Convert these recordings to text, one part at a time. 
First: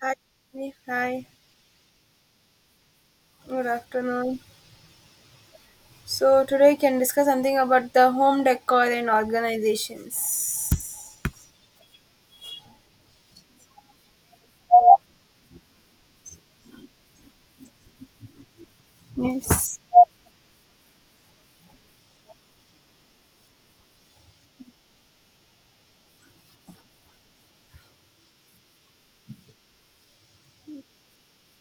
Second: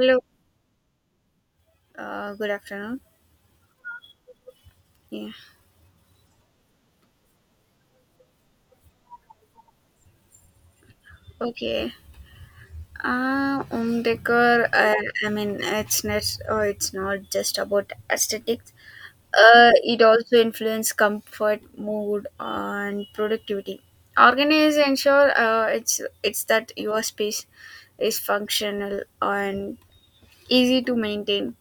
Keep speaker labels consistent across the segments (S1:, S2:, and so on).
S1: Hi, Tiffany. Hi,
S2: good afternoon.
S1: good afternoon.
S2: Yeah,
S1: So today we can discuss something about the home decor and organizations.
S2: okay. Home decor, I mean, it's not, it's not just about aesthetics.
S1: Yes.
S2: It also influences comfort, mood, and productivity. Organize ensure it's that your space is functional and easy to maintain.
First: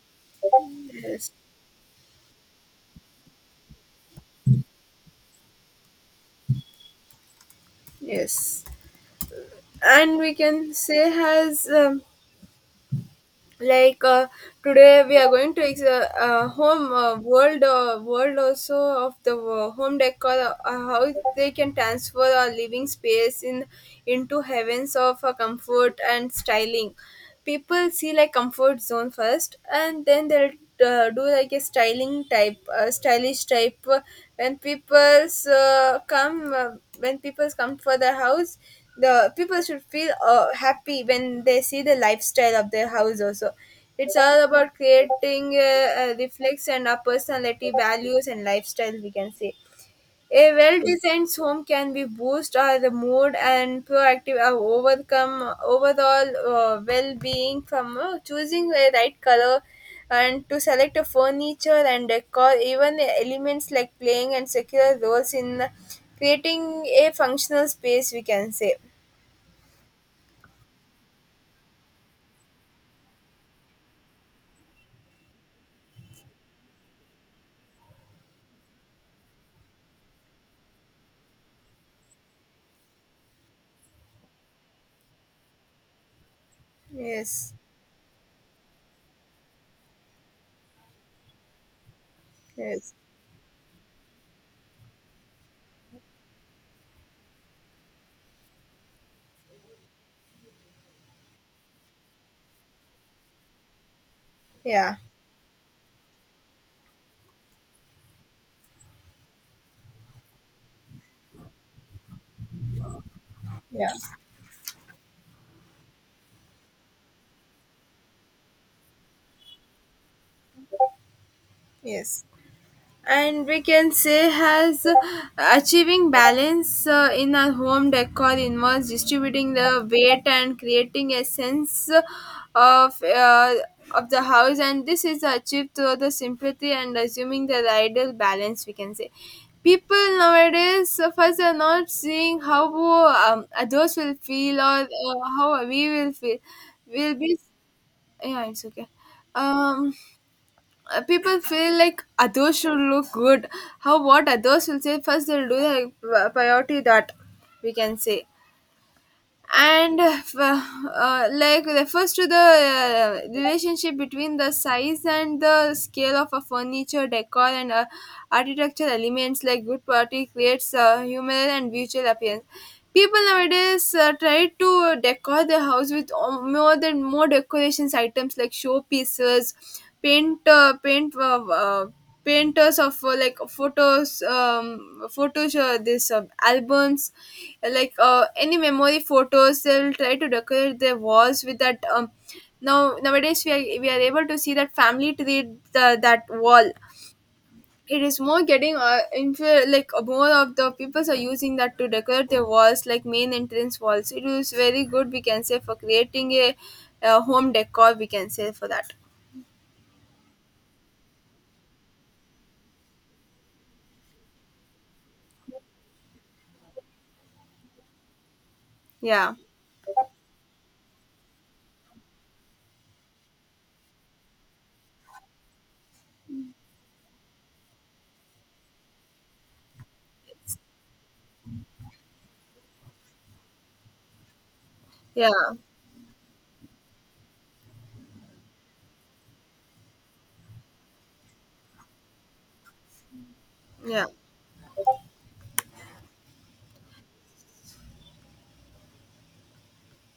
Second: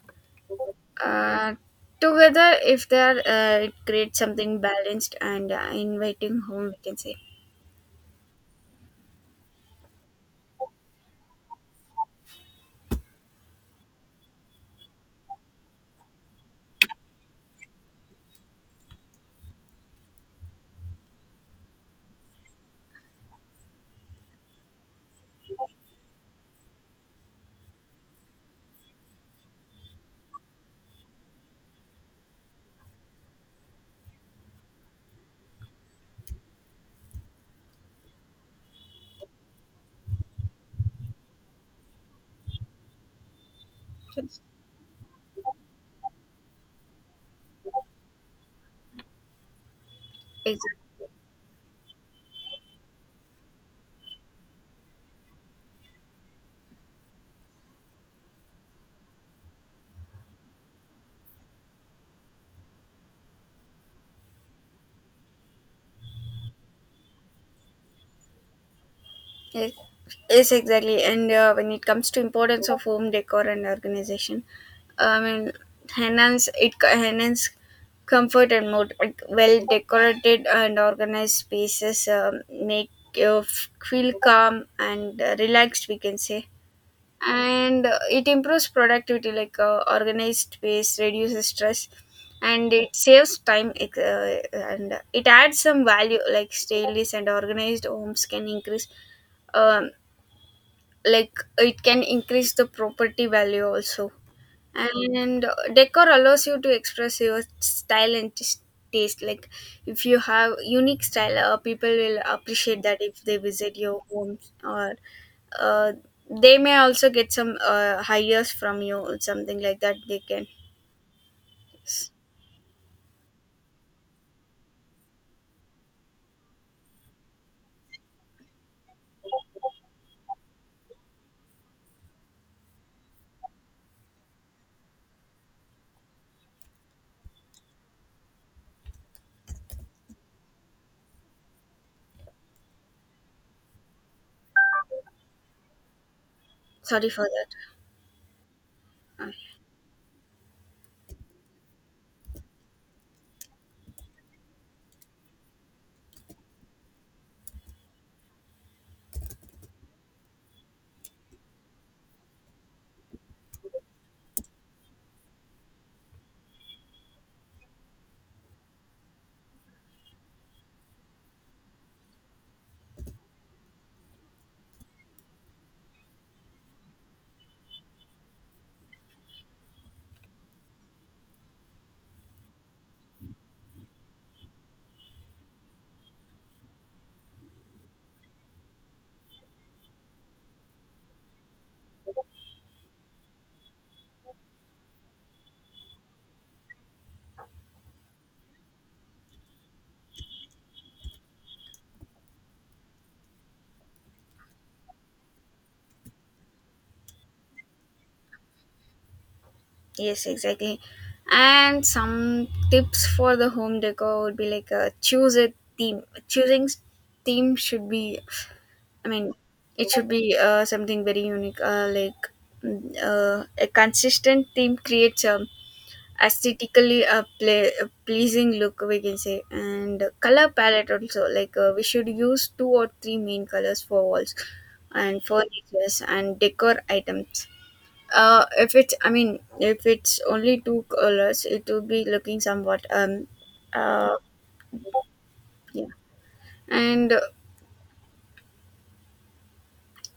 S1: Yes,
S2: Uh, Together, if they are, it creates something balanced and inviting home, we can say.
S1: yes, and we can say has like uh, today we are going to home world also of the home decor, how they can transfer our living space in into heavens of comfort and styling. People see like comfort zone first, and then they'll do like a styling type, stylish type. When people's come when people's come for the house, the people should feel happy when they see the lifestyle of their house also. It's
S2: Yes.
S1: all about creating reflects and our personality values and lifestyle, we can say. A
S2: Exactly.
S1: well-designed home can be boost our the mood and proactive, overcome overall well-being, from choosing the right color and to select a furniture and decor, even the elements like playing and secure roles in creating a functional space, we can say.
S2: Yes, yes, exactly. And when it comes to importance of home decor and organization, I mean, enhance enhance comfort and mood. Like well decorated and organized spaces make you feel calm and relaxed. We can say,
S1: Yes,
S2: and it improves productivity. Like organized space reduces stress. And
S1: yes,
S2: it saves time and it adds some value, like stainless and organized homes can increase um, like it can increase the property value also,
S1: yeah,
S2: and decor allows you to express your style and taste. Like if you have unique style, people will appreciate that if they visit
S1: yeah,
S2: your home, or uh, they may also get some hires from you or something like that they can.
S1: yes. And we can say has achieving balance in our home decor involves distributing the weight and creating a sense of uh, of the house, and this is achieved through the simplicity and assuming the ideal balance, we can say. People nowadays first are not seeing how others will feel, or how we will feel.
S2: Sorry
S1: We'll
S2: for
S1: be,
S2: that.
S1: yeah, it's okay.
S2: Uh,
S1: um People feel like others should look good, how what others will say first they'll do, the priority that, we can say. And like refers to the relationship between the size and the scale of a furniture decor and architecture elements, like good quality creates a humor and visual appearance. People nowadays try to decor their house with more than more decorations items like show pieces, paint uh, paint uh, uh, painters of like photos, photos, this albums, like any memory photos. They'll try to decorate their walls with that. Now nowadays we are able to see that family tree, that wall. It is more getting more of the people are using that to decorate their walls like main entrance walls. It is very good, we can say, for creating a home decor, we can say, for that.
S2: yes, exactly. And some tips for the home decor would be like, choose a theme. choosing s- Theme should be, I mean,
S1: Yeah,
S2: it should be something very unique, a consistent theme creates a aesthetically a, play, a pleasing look, we can say, and color palette also. Like we should use two or three main colors for walls and
S1: yeah,
S2: furnitures and decor items. If it's, I mean, if it's only two colors, it will be looking somewhat
S1: yeah,
S2: uh, yeah. And uh,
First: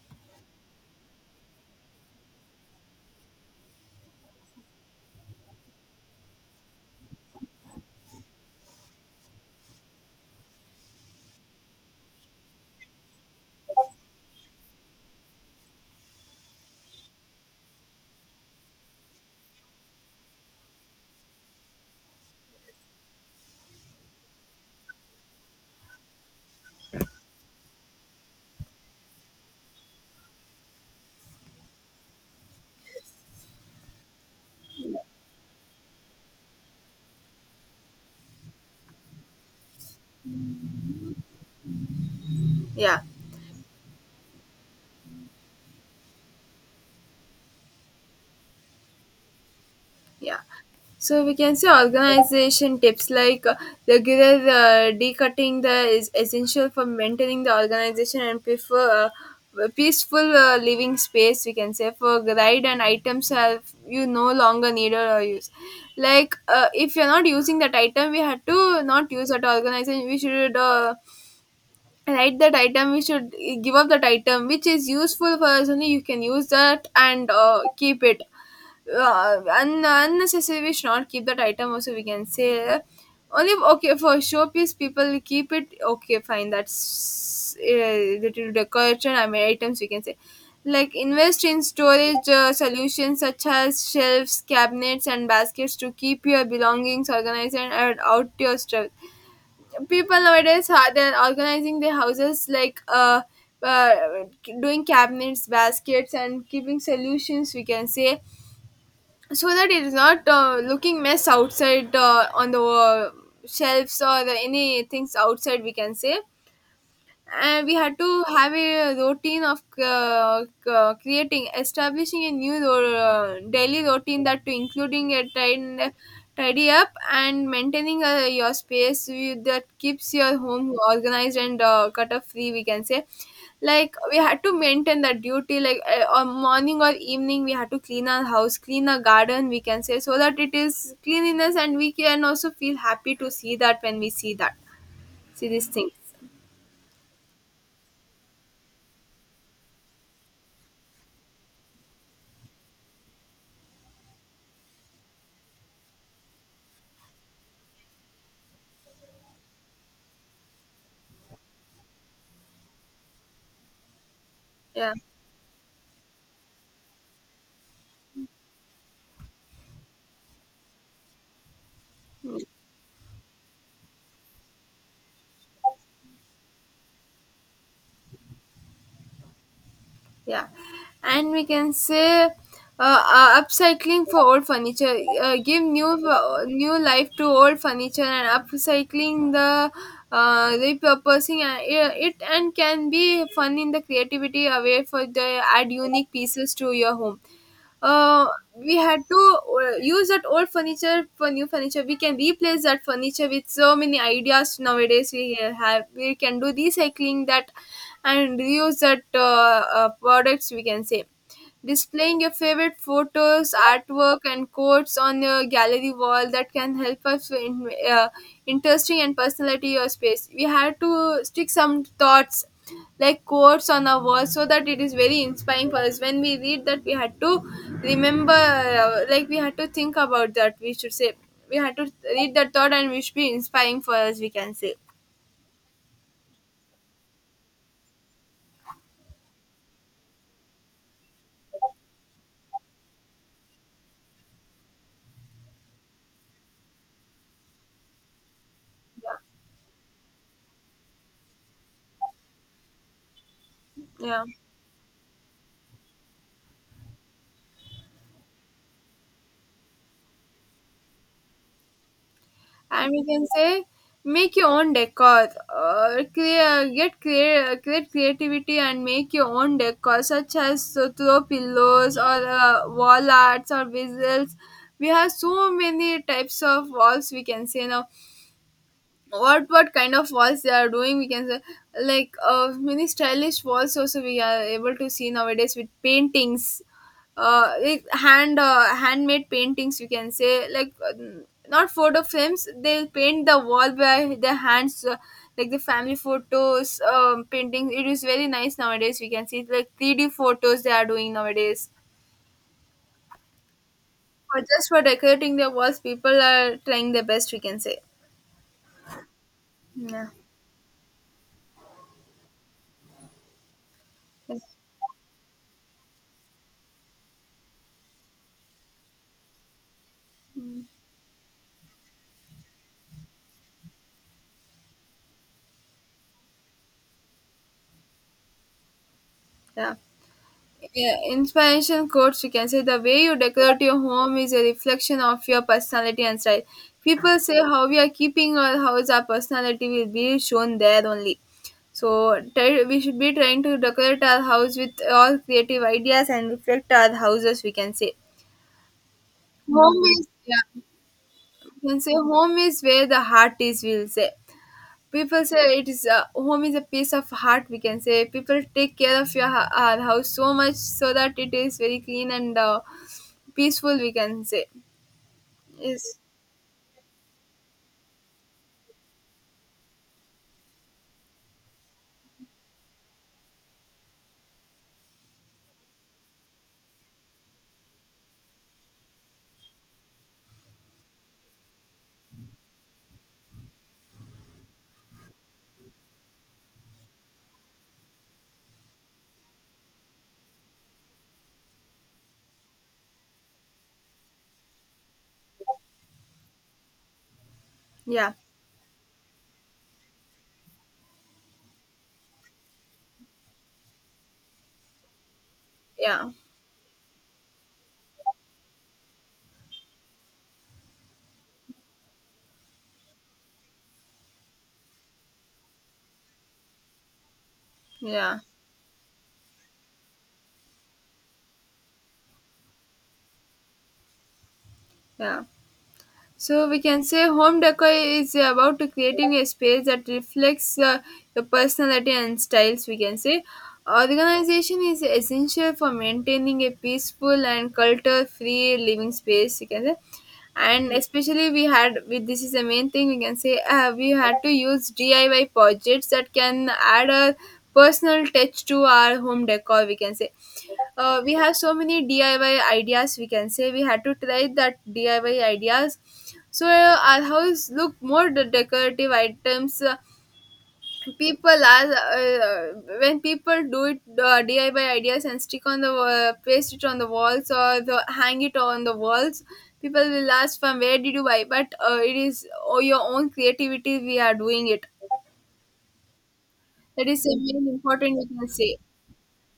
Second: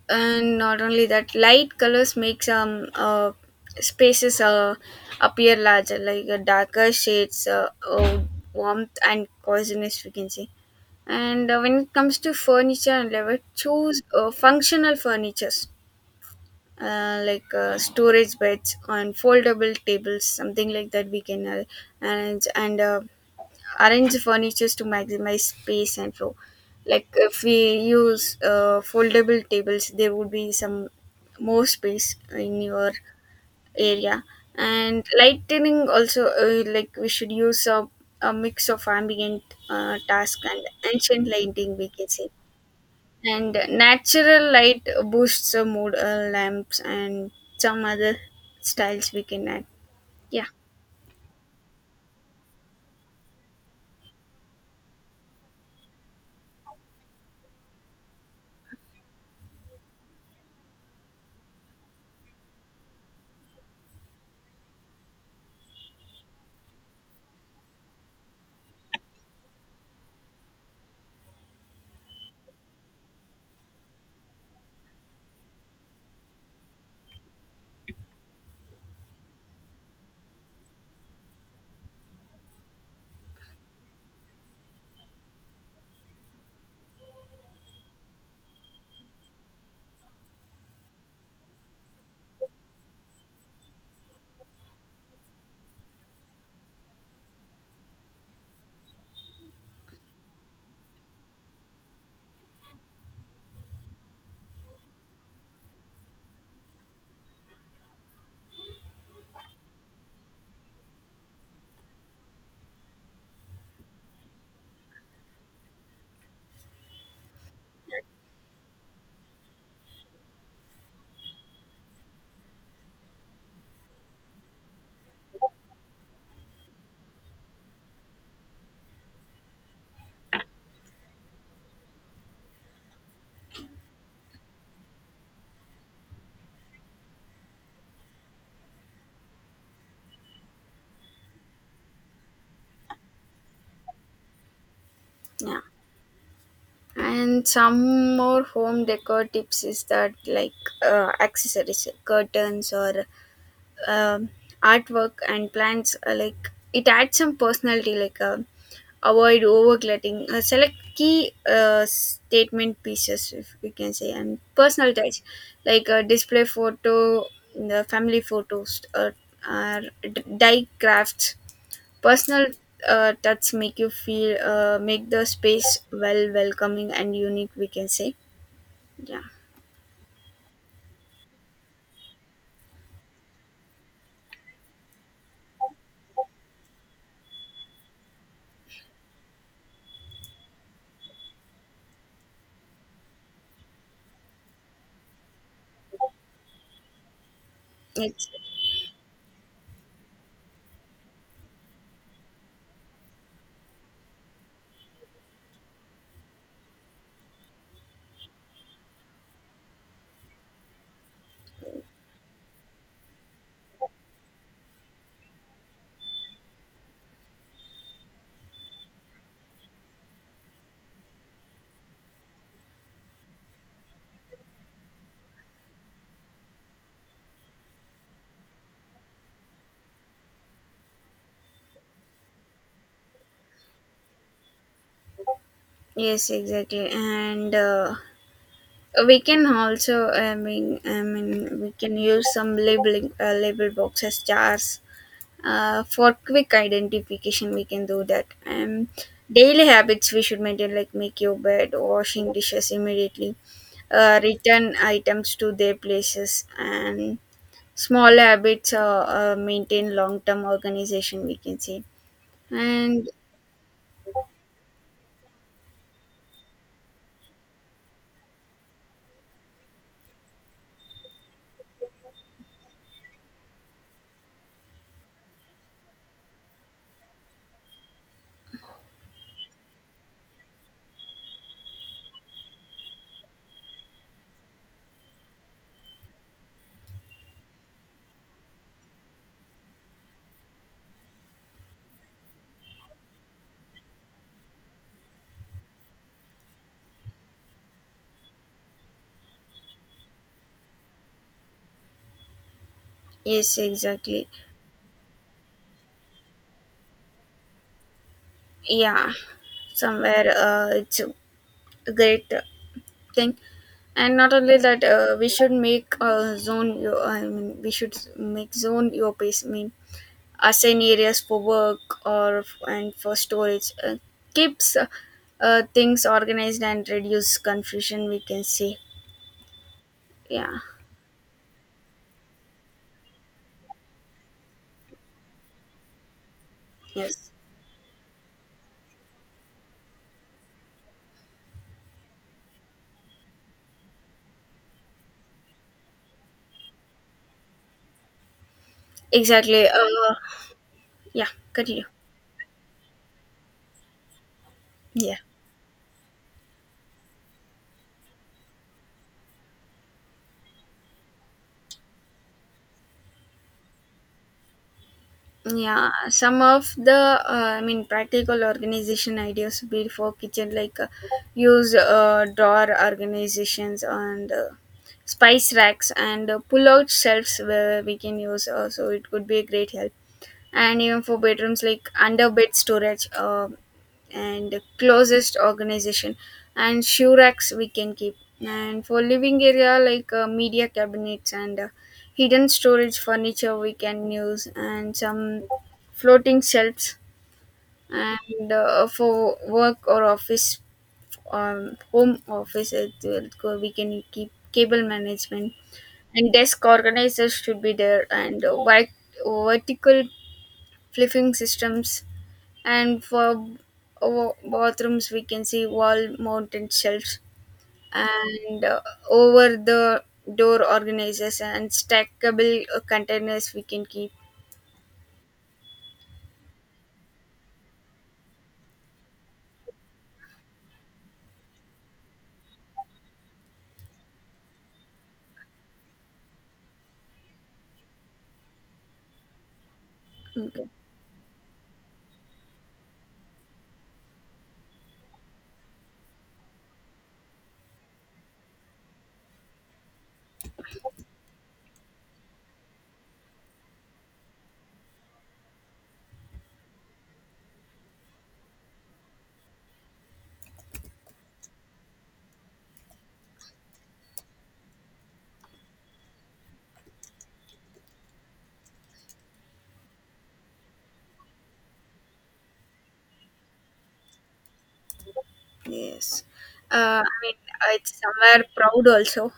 S2: and not only that, light colors make some spaces appear larger, like darker shades warmth and coziness, we can say. And when it comes to furniture and level, choose functional furnitures, storage beds and foldable tables, something like that we can manage and arrange the furnitures to maximize space and flow. Like if we use foldable tables, there would be some more space in your area. And lighting also, like we should use a mix of ambient task and ancient lighting, we can say.
S1: yeah,
S2: And natural light boosts the mood, lamps, and some other styles we can add.
S1: yeah.
S2: Yeah,
S1: So we can say organization tips like regular decutting the is essential for maintaining the organization and prefer peaceful living space, we can say, for guide and items have you no longer need or use. Like if you're not using that item, we had to not use that organization. We should. Write that item, we should give up that item which is useful for us only, you can use that, and keep it. Unnecessary, we should not keep that item also, we can say. Only okay for showpiece people keep it, okay fine, that's little decoration, I mean, items, we can say. Like invest in storage solutions such as shelves, cabinets and baskets to keep your belongings organized and add out your stress. People nowadays are they're organizing their houses like uh doing cabinets, baskets and keeping solutions, we can say, so that it is not looking mess outside, on the shelves or the, any things outside, we can say. And we had to have a routine of creating, establishing a new daily routine that to including a tidy up and maintaining your space, that keeps your home organized and clutter free, we can say. Like we had to maintain that duty like on morning or evening. We had to clean our house, clean our garden, we can say, so that it is cleanliness, and we can also feel happy to see that, when we see that, see
S2: yeah.
S1: these things.
S2: And some more home decor tips is that, like accessories, curtains or um, artwork and plants. Like it adds some personality. Like avoid overcluttering. Select key statement pieces, if we can say, and personal
S1: Yeah,
S2: touch, like display photo, the family photos, or uh, die crafts. Personal touch make you feel make the space well welcoming and unique. We can say. Yeah.
S1: yeah, and we can say upcycling for old furniture, give new life to old furniture, and upcycling the, repurposing it and can be fun in the creativity away for the add unique pieces to your home. uh,
S2: It's,
S1: we had to use that old furniture for new furniture. We can replace that furniture with so many ideas nowadays. We have, we can do recycling that and reuse that products, we can say. Displaying your favorite photos, artwork, and quotes on your gallery wall that can help us in interesting and personality your space. We had to stick some thoughts like quotes on our wall, so that it is very inspiring for us. When we read that, we had to remember, like we had to think about that, we should say, we had to read that thought, and we should be inspiring for us, we can say.
S2: yes, exactly. And we can also, we can use some labeling, label boxes, jars, for quick identification. We can do that. And daily habits we should maintain, like make your bed, washing dishes immediately,
S1: Yeah.
S2: return items to their places, and small habits maintain long term organization, we can say.
S1: And we
S2: And
S1: can say make your own decor, or create, get create create creativity, and make your own decor such as so throw pillows or wall arts or visuals. We have so many types of walls, we can say now. What kind of walls they are doing, we can say. Like many stylish walls also we are able to see nowadays with paintings, with handmade paintings, we can say. Like not photo frames, they paint the wall by their hands, like the family photos, painting. It is very nice nowadays. We can see like 3D photos they are doing nowadays,
S2: yes, exactly.
S1: for just for decorating their walls. People are trying their best, we can say.
S2: Yeah,
S1: Yeah,
S2: somewhere it's a great thing. And not only that, we should make, zone your, I mean, we should make zone your pace, I mean, assign areas for work or and for storage, keeps things organized and reduce confusion, we can say.
S1: yeah.
S2: Yeah.
S1: Yeah, inspiration quotes, we can say, the way you decorate your home is a reflection of your personality and style. People
S2: Yes,
S1: say how we are keeping our house, our personality will be shown there only. So try, we should be trying to decorate our house with all creative ideas and reflect our houses, we can say.
S2: exactly.
S1: Home is, yeah,
S2: Yeah,
S1: we can
S2: continue.
S1: say home is where the heart is, we'll say.
S2: Yeah.
S1: People say it is a, home is a piece of heart, we can say. People take care of your our house so much, so that it is very clean and peaceful, we can say.
S2: Yeah,
S1: Is,
S2: some of the I mean practical organization ideas would be for kitchen, like use drawer organizations and spice racks and pull out shelves where we can use, so it could be a great help. And even for bedrooms, like under bed storage, and closest organization and shoe racks we can keep. And for living area, like media cabinets and hidden storage furniture we can use, and some floating shelves.
S1: yeah,
S2: And for work or office, home office it will go, we can keep cable management
S1: yeah,
S2: and desk organizers should be there. And vertical flipping systems. And for bathrooms we can see wall mounted shelves
S1: yeah,
S2: and over the door organizers and stackable containers we can keep.
S1: yeah. So we can say home decor is about to creating a space that reflects your personality and styles, we can say. Organization is essential for maintaining a peaceful and culture free living space, you can say.
S2: Okay.
S1: And especially we had with this is the main thing, we can say. We had to use DIY projects that can add a personal touch to our home decor, we can say. We have so many DIY ideas. We can say we had to try that DIY ideas, so our house look more the decorative items. People are when people do it DIY ideas and stick on the, paste it on the walls or the, hang it on the walls. People will ask from where did you buy, but it is, oh, your own creativity we are doing it.
S2: Yes.
S1: That
S2: uh,
S1: is a
S2: i mean
S1: very
S2: it's
S1: important, you can
S2: somewhere
S1: say.
S2: proud also.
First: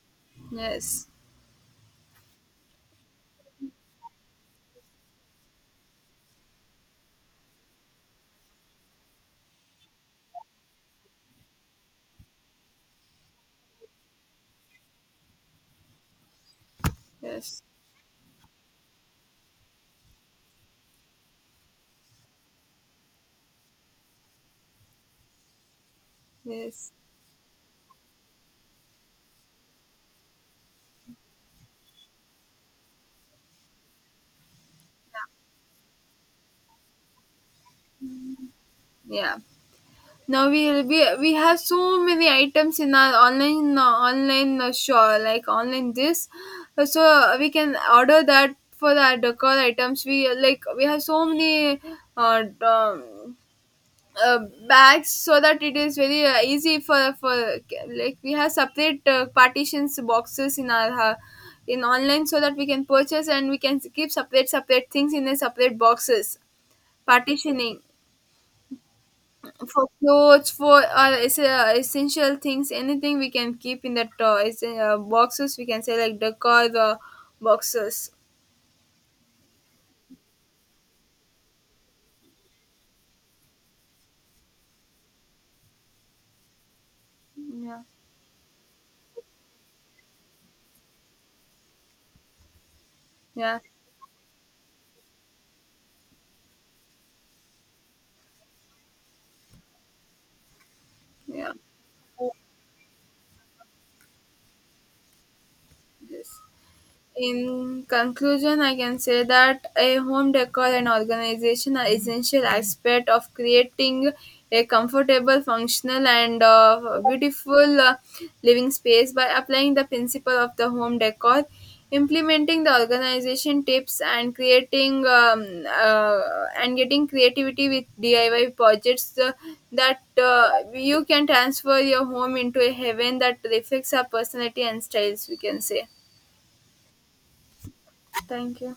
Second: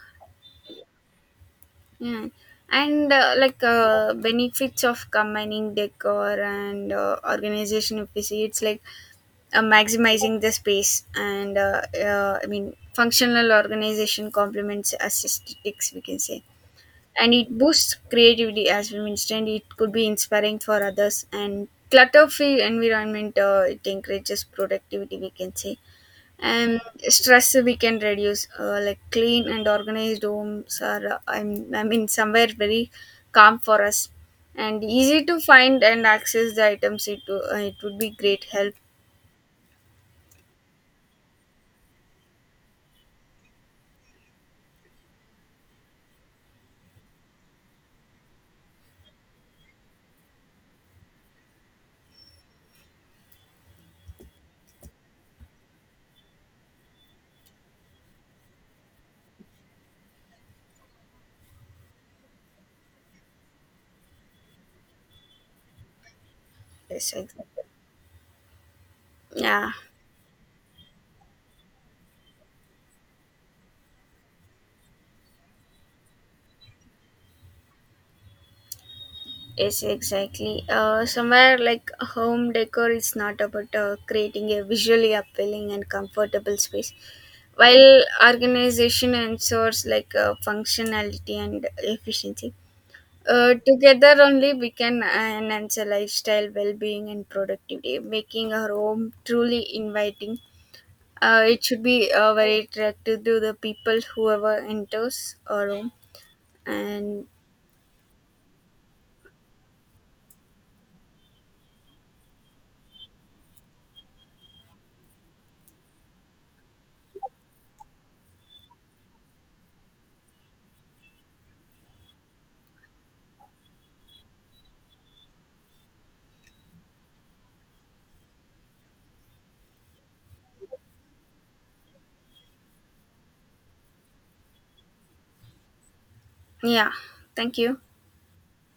S1: Yes,
S2: Yeah, and benefits of combining decor and organization. If we see, it's like maximizing the space, and functional organization complements aesthetics. We can say, and it
S1: yes,
S2: boosts creativity. As we mentioned, it could be inspiring for others, and clutter-free environment. It encourages productivity. We can say, and
S1: yes,
S2: stress we can reduce, like clean and organized homes are I'm, I mean somewhere very calm for us, and easy to find and access the items. It would be great help.
S1: yeah. Now we have so many items in our online shop like online this. So we can order that for the decor items. We like we have so many uh, um, uh, bags, so that it is very easy for, like we have separate partitions boxes in our. In online, so that we can purchase, and we can keep separate things in a separate boxes,
S2: Yes, exactly.
S1: partitioning,
S2: Yeah.
S1: for clothes, for essential things, anything we can keep in that, boxes, we can say, like decor the boxes.
S2: Yes, exactly. Somewhere, like, home decor is not about creating a visually appealing and comfortable space,
S1: Yeah,
S2: while organization ensures, like, functionality and efficiency.
S1: yeah,
S2: Together only we can enhance a lifestyle, well-being, and productivity, making our home truly inviting.
S1: yeah,
S2: It should be very attractive to the people whoever enters our home.
S1: yes.
S2: And
S1: In conclusion, I can say that a home decor and organization are essential aspect of creating a comfortable, functional, and beautiful living space, by applying the principle of the home decor, implementing the organization tips, and creating and getting creativity with DIY projects. That You can transfer your home into a heaven that reflects our personality and styles, we can say.
S2: yeah, thank you.
S1: Thank you.